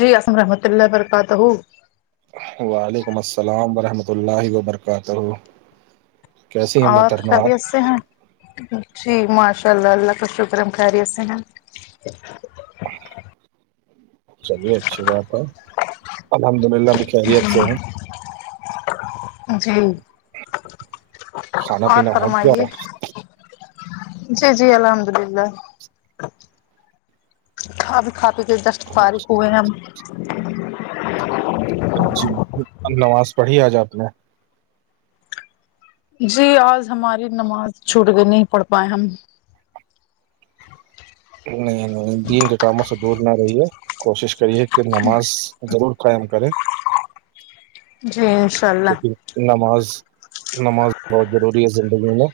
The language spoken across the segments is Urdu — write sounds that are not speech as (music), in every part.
جی الحم رحمۃ اللہ و برکاتہ وعلیکم السلام ورحمۃ اللہ وبرکاتہ کیسی ہیں اور محترمہ خری آپ ایس سے ہیں جی ماشاء اللہ اللہ کا شکرم خری سے ہیں چلیے اچھی بات ہے الحمد للہ ہم کی خیریت سے ہیں جی کھانا اور پینا ہو گیا فرمائیے جی جی الحمد اللہ ک بھی کھا پی کے دستٹ فار ہوئے ہیں ہم جی نواز پڑھی آج آپ نے جی آج ہماری نماز چھوٹ کے نہیں پڑ پائے ہم نہیں نہیں دین کے کاموں سے دور نہ رہی ہے کوشش کریے کہ نماز ضرور قائم کرے جی انشاء اللہ کیونکہ نماز نماز بہت ضروری ہے زندگی میں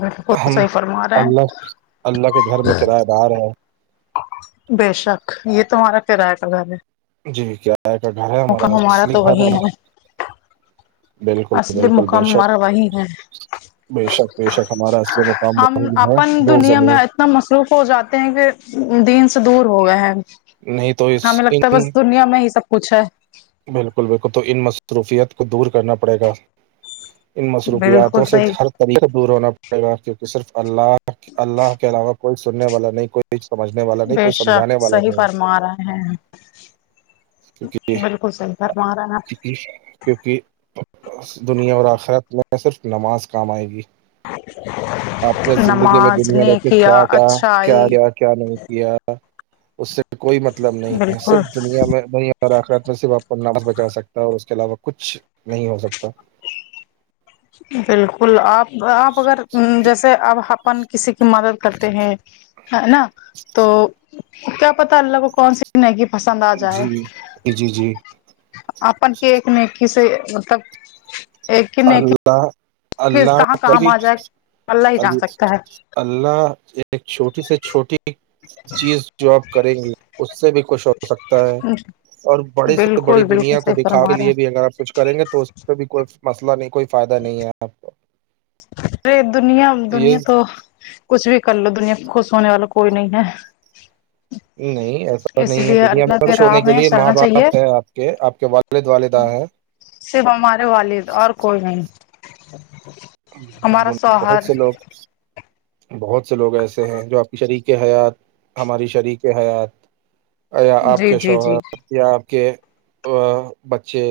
بالکل ہم صحیح فرما رہے اللہ ہیں اللہ کے گھر میں کرایہ دار رہے ہیں بے شک یہ تمہارا کرایہ کلھر ہے جی کیا کا گھر ہے ہمارا مقام اصلی تو گھر وہی والا ہے بالکل اصلی بالکل بے مقام شک ہمارا وہی ہے بے شک بےشک ہمارا ا مقام ہم اپن ب ہے دنیا زمین اتنا مصروف ہو جاتے ہیں کہ دین سے دور ہو گئے ہے نہیں تو اس ہمیں ان لگتا ہے بس دنیا میں ہی سب کچھ ہے بالکل بالکل تو ان مصروفیت کو دور کرنا پ پڑے گا ان بالکل مصروفیاتوں سے صحیح ہر طریقے سے دور ہونا پڑے گا کیونکہ صرف اللہ اللہ کے علاوہ کوئی سننے والا نہیں کوئی سمجھنے والا نہیں بے کوئی شک سمجھانے والا صحیح نہیں فرما رہے ہیں بالکل صحیح کرم رہا ن کیونکہ دنیا اور آخرت میں صرف نماز کام آئے گی آپ نے زندگی میں نماز دنیا بیے نیکیا کیا کیا کیا اچھائی کیا کیا نہیں کیا اس سے کوئی مطلب نہیں ہے بالکل صرف دنیا میں د ر آخرات میں صرف آپ کو نس بچا سکتا ہے اور اس کے علاوہ کچھ نہیں ہو سکتا بالکل آپ آپ اگر جیسے اپ اپن کسی کی مدد کرتے ہیں ہے نا تو کیا پتا اللہ کو کون سی میگی پسند آ جی جائے جی جی اپن کے ایک نیکی سے مطلب ایک ہی نیکی اللہ کس اللہ کہاں کام کای آ جائے اللہ ہی ال جان سکتا ہے اللہ ایک چھوٹی سے چھوٹی چیز جواب کریں گی اس سے بھی کچھ ہو سکتا ہے اور بڑے سے بڑی بالکل بالکل دنیا کو صحیح دکھاے کے فرما رہے لیے ہیں بھی اگر آپ کچھ کریں گے تو اس پہ بھی کوئی مسئلہ نہیں کوئی فائدہ نہیں ہے آپ کو ارے دنیا دنیا تو کچھ بھی کر لو دنیا خوش ہونے والا کوئی نہیں ہے نہیں ای پ اس نہیں ہے لیے دنیا اللہ میں خش راہ ہونے کے میں لیے ماں چلنا چاہیے باپ ہے آپ کے آپ کے والد والدہ ہیں صرف ہمارے والد اور کوئی نہیں ہمارا بہت شوہر سے لوگ بہت سے لوگ ایسے ہیں جو آپ کی شریک حیات ہماری شریک حیات یا آپ جی کے جی جی شوہر یا آپ کے ا بچے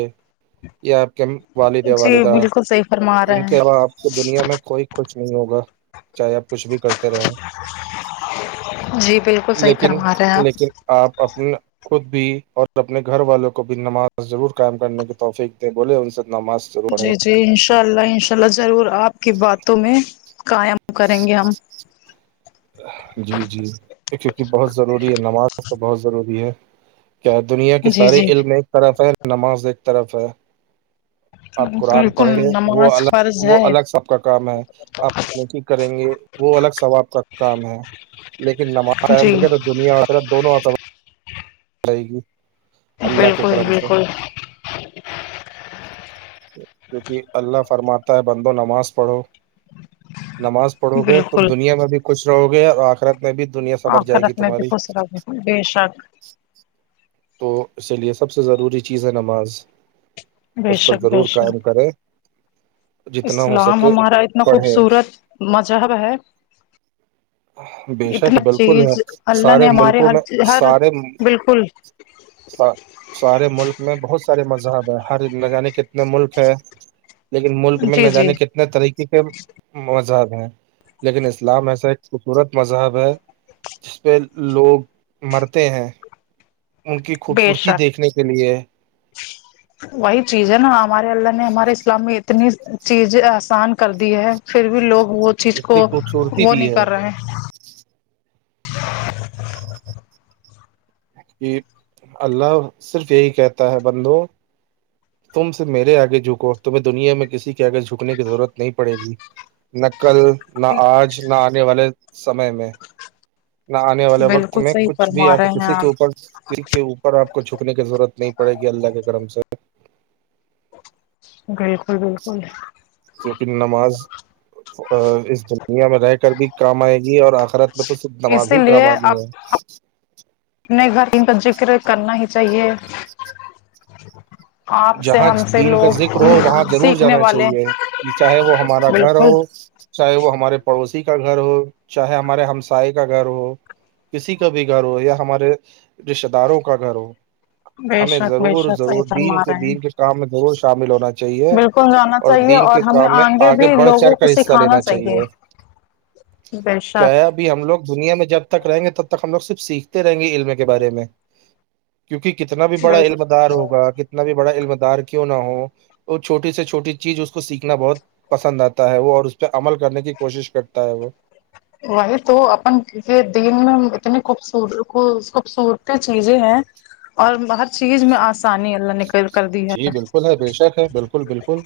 یہ آپ کے والد جی والدہ بالکل صحیح فرما رہے ان کے ہیں علاوہ آپ کو دنیا میں کوئی کچھ نہیں ہوگا چاہے آپ کچھ بھی کرتے رہے جی بالکل صحی لیکن فرما رہے ہیں آپ لیکن آپ اپنا خود بھی اور اپنے گھر والوں کو بھی نماز ضرور قائم کرنے کی توفیق دیں بولے ان سے نماز ضرور جی پڑھیں جی انشاء اللہ انشاء اللہ ضرور آپ کی باتوں میں قائم کریں گے ہم جی جی کیونکہ بہت ضروری ہے نماز تو بہت ضروری ہے کیا دنیا کے جی سارے جی علم ایک طرف ہے نماز ایک طرف ہے آپ قرآن بالکل پڑھیںے وہ نماز الگ فرض وہ ہے الگ سب کا کام ہے آپ نقی کریں گے وہ الگ ثواب کا کام ہے لیکن نماز جی دنیا آر دونوں آخ رہے گی اللہ کے بالکل کرم سے بالکل کیکہ اللہ فرماتا ہے بندو نماز پڑھو نماز پڑو گے تو بالکل دنیا میں بھی کچش رہو گے اور آخ فکرت میں بھی دنیا سبر جائے گی آخرت میں بھی تمہاری خوش رہو بے شک تو اسی لیے سب سے ضروری چیز ہے نماز بے اس پر شک بے ضرور شک قائم کریں جتنا ہو اسلام سکے ہمارا اتنا پڑھے خوبصورت مذہب ہے بےشک اتنا بالکل ہے چیز اللہ سارے نے ہمارے ملکوں ہر میں ہر سارے بالکل ہاں سارے ملک میں بہت سارے مذہب ہے ہر عنی کتنے ملک ہے لیکن ملک میں نہ جی جی جانے کتنے طریقے کے مذہب ہیں لیکن اسلام ایسا خوبصورت مذہب ہے جس پہ لوگ مرتے ہیں ان کی خوبصورتی دیکھنے کے لیے جچ وہی چیز ہے نا ہمارے اللہ نے ہمارے اسلام میں اتنی چیزیں آسان کر دی ہے پھر بھی لوگ وہ چیز اتنی کو خوبصورتی وہ دی نہیں ہے کر رہے ہیں کہ اللہ صرف یہی کہتا ہے بندو تم سے میرے آگے جھکو تمہیں دنیا میں کسی کے آگے جھکنے کی ضرورت نہیں پڑے گی نہ کل نہ آج نہ آنے والے سمے میں نہ آنے والے وقت بالکل میں صحیح کچھ بھی فرما آپ کو رہے ہیں کسی کے آپ اوپر ہ اوپر آپ کو جھکنے کی ضرورت نہیں پڑے گی اللہ کے کرم سے بالکل بالکل کیونکہ نماز اس دنیا میں رہ کر بھی کام آئے گی اور آخرت میں تو صرف نماز اسی ہی کام لیے آنی ہے اپ ایک بار کا ذکر کرنا ہی چاہیے آپ سے جہاں ہم سے دین کا لوگ ذکر ہو وہاں ضرور سیکھنے جانا والے چاہیے یہ چاہے وہ ہم مارا گھر ہو بالکل چاہے وہ ہمارے پڑوسی کا گھر ہو چاہے ہمارے ہمسائے کا گھر ہو کسی کا بھی گھر ہو یا ہمارے رشتتے داروں کا گھر ہو بے ہمیں شک بے ضرور شک صحیح ضرور دین فرما کے رہے ہیں دین کے کام میں ضرور شامل ہونا چاہ بالکل جانا چاہیے اور ہمیں میں آگے بھی بڑھ چڑھ لوگوں کو کر حصہ سکھانا لینا چاہیے کیا ہے بیشاک ابھی ہم لوگ دنیا میں جب تک رہیں گے تب تک ہم لوگ صرف سیکھتے رہیں گے علم کے بارے میں کیونکہ کتنا بھی بڑا بے علم دار ہوگا کتنا بھی بڑا علم دار کیوں نہ ہو اور چھوٹی سے چھوٹی چیز اس کو سیکھنا بہت پسند آتا ہے وہ اور اس پہ عمل کرنے کی کوشش کرتا ہے وہ وہی تو اپن یہ دین میں اتنی خوبص خوبصورتی چیزیں ہیں اور ہر چیز میں آسانی اللہ نک کر دی جی ہے بالکل بے شک ہے بالکل بالکل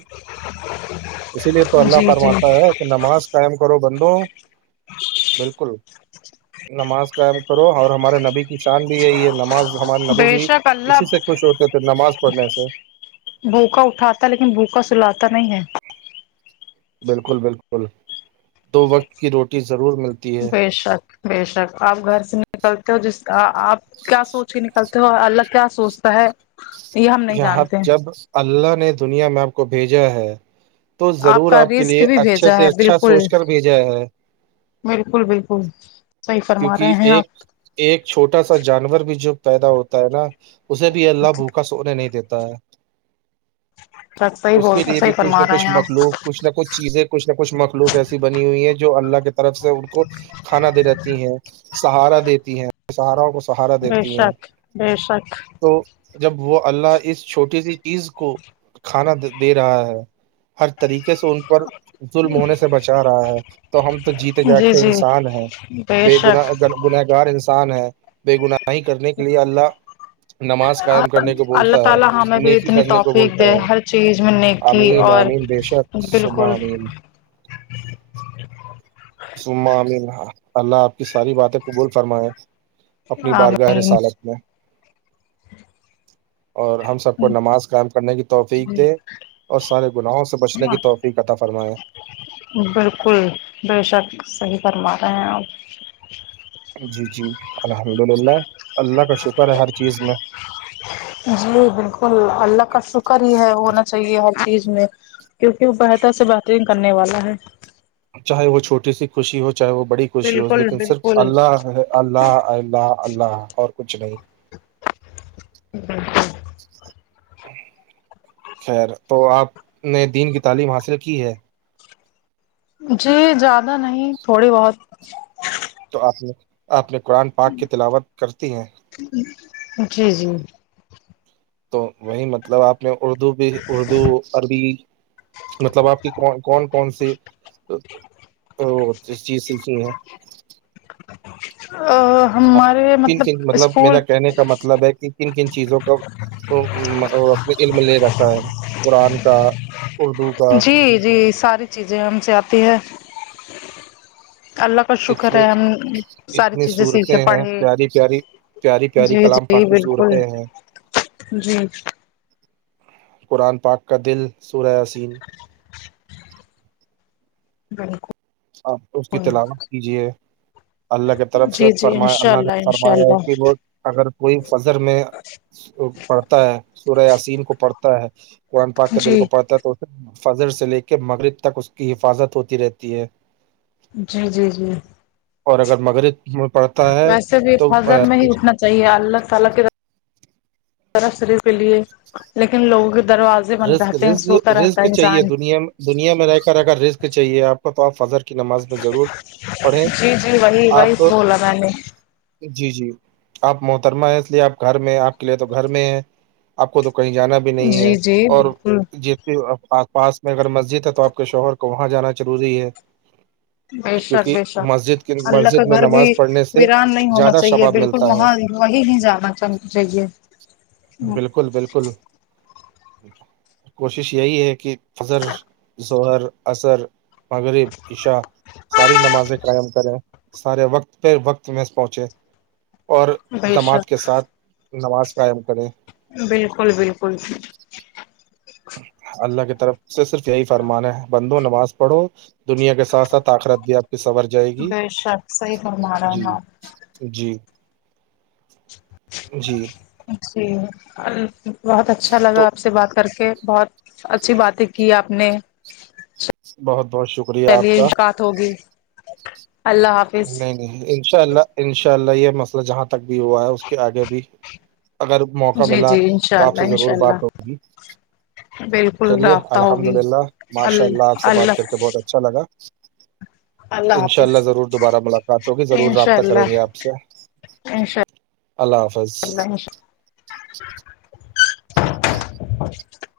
اسی لیے تو اللہ جی جی فرماتا ہے (unintelligible) کہ نماز قائم کرو بندوں بالکل نماز قائم کرو اور ہمارے نبی شان بھی ہے یہ نماز ہمارے نبی بے بھی شک اللہ اسی سے خوش ہوتے تھے نماز پڑھنے سے بھوکا اٹھاتا لیکن بھوکا سلاتا نہیں ہے بالکل بالکل دو وقت کی روٹی ضرور ملتی ہے بے شک بے شک آپ گھر سے نکلتے ہو جس آپ کیا سوچ کے نکلتے ہو اللہ کیا سوچتا ہے یہ ہم نہیں یہاں جانتے جب اللہ نے دنیا میں آپ کو بھیجا ہے تو ضرور کا آپ کے رزق لیے بھی اچھے بھیجا سے ہے اچھا بالکل سوچ کر بھیجا ہے بالکل بالکل صحیح فرما کیونکہ رہے ہیں ایک آپ ایک چھوٹا سا جانور بھی جو پیدا ہوتا ہے نا اسے بھی اللہ بھوکا سونے نہیں دیتا ہے صحیح اس بول کے لیے بھی صحیح کچھ نہ فرما رہے کچھ ہیں آپ مخلوق کچھ نہ کچھ چیزیں کچ نہ کچھ مخلوق ایسی بنی ہوئی ہیں جو اللہ کی طرف سے ان کو کھانا دے دی ہیں سہارا دیتی ہیں اپنے سہارا کو سہارا بے دیتی ہیں شک بے شک تو جب وہ اللہ اس چھوٹی سی چیز کو کھانا دے رہا ہے ہر طریقے سے ان پر ظلم ہونے سے بچا رہا ہے تو ہم تو جیتے جاگ جی کے جی انسان ہیں بے گن گنہگار انسان ہے بے گناہی کرنے کے لیے اللہ نماز قائم کرنے کو اللہ بولتا ہے تعالی ہمیں بھی نیکی اتنی کرنے کو توفیق بولتا دے ہے ہر چیز میں نیکی امین اور امین بے شک سمہ امین ج (unintelligible) ہ اللہ آپ کی ساری باتیں قبول فرمائے اپنی بارگاہ آمین رسالت میں اور ہم سب کو نماز قائم کرنے کی توقیق دے اور سارے گناہوں سے بچنے کی توفیق عطا فرمائے بالکل بے شک صحیح فرما رہے ہیں آپ (unintelligible) جی جی الحمد للہ اللہ کا شکر ہے ہر چیز میں (inaudible) جی بالکل اللہ کا شکر ہی ہے ہونا چاہیے ہر چیز میں کیونکہ وہ بہتر سے بہترین کرنے والا ہے چاہے وہ چھٹی سی خوشی ہو چاہے وہ بڑی خوشی ہو بالکل لیکن صرف بالکل اللہ اللہ اللہ اللہ اور کچھ نہیں اٹ (unintelligible) خیر تو آپ نے دین کی تعلیم حاصل کی ہے جی زیادہ نہیں تھوڑی بہت تو آپ اپپنے قرآن پاک کی تلاوت کرتی ہیں جی جی تو وہی مطلب آپ نے اردو بھی اردو عربی مطلب آپ کی کون کون کون سی ا چیز سیکھی ہے (inaudible) اب تین تین مطلب میرا کہنے کا مطلب ہے کہ کن کن چیزوں کا اپنے علم لے رتا ہے قرآن کا اردو کا جی جی ساری چیزیں ہم سے آتی ہے اللہ کا شکر اتنی ہے ہم ساری اتنی چیزیں سیکھے صورتیں ہیں پڑھے پیاری پیاری پیاری پیاری جی کلام جی باقی بالکل صورتیں ہیں (unintelligible) جی قرآن پاک کا دل سورا حسین بالکل ہاں اس کی تلاوت کیجیے اللہ کی طرف سے جی جی فرمایا انشاء اللہ نے انشاء فرمایا ہے اللہ کہ وہ اگر کوئی فضر میں پڑھتا ہے سورہ عسین کو پڑھتا ہے قرآن پاک کے دل جی کو پڑھتا ہے تو فجر سے لے کے مغرب تک اس کی حفاظت ہوتی رہتی ہے جی جی جی اور اگر مغرب میں پڑتا ہے ویسے بھی تو حضر میں ہی اٹھنا چاہیے اللہ تعال کے ترفری کے لیے لیکن لوگوں کے دروازے بند رک ر رہتے ہیں سوتا رہتا رسک ہے چاہیے انسان دنیا دنیا میں رہ کر رہ رسک چاہیے آپ کو تو آپ فضر نماز میں ضرور پڑھیں جی جی وہی آپ وہی بولا میں نے جی جی آپ محترمہ ہیں اس لیے آپ گھر میں آپ کے لیے تو گھر میں ہیں آپ کو تو کہیں جانا بھی جی جی بالکل جس آس پاس میں اگر مسجد ہے تو آپ کے شوہر کو وہاں جانا ضروری ہے بے شک کیونکہ بےشک مسجد کی اللہ کا مسجد میں گھر بھی نماز پڑھنے سے ویران نہیں ہونا زیادہ چاہیے شباب بالکل ملتا ہے وہاں وہیں نہیں جانا چ چاہیے بالکل بالکل کوشش یہی ہے کہ فذر ہر اثر مغرب ایشا ساری نمازیں قائم کریں سارے وقت پہ وقت میں پہنچے اور بے جمعاد کے شک ساتھ نماز قائم کریں بالکل بالکل اللہ کی طرف سے صرف یہی فرمان ہے بندو نماز پڑھو دنیا کے ساتھ ساتھ آخرت بھی آپ سور بے شک صحی فرم رہا ہاں جی جی جی بہت اچھا لگا تو آپ سے بات کر کے بہت اچھی باتیں کی آپ نے بہت بہت شکریہ آپ چلیے کا مشقات ہوگی اللہ حافظ نہیں نہیں ان شاء اللہ انشاء اللہ یہ مسئلہ جہاں تک بھی ہوا ہے اس کے آگے بھی اگر موقع جی ملا جی انشاء تو آپ اللہ سے انشاء ضرور بات اللہ ہوگی بالکل چلیے رابطہ الحمد ہوگی للہ ال ماشاء اللہ آپ سے بات کر کے بہت اچھا لگا اللہ ان شاء حافظ ضرور دوبارہ ملاقات ہوگی ضرور انشاء رابطہ کریں گے اللہ آپ سے انشاء اللہ اللہ حافظ انشاء (inaudible) (inaudible)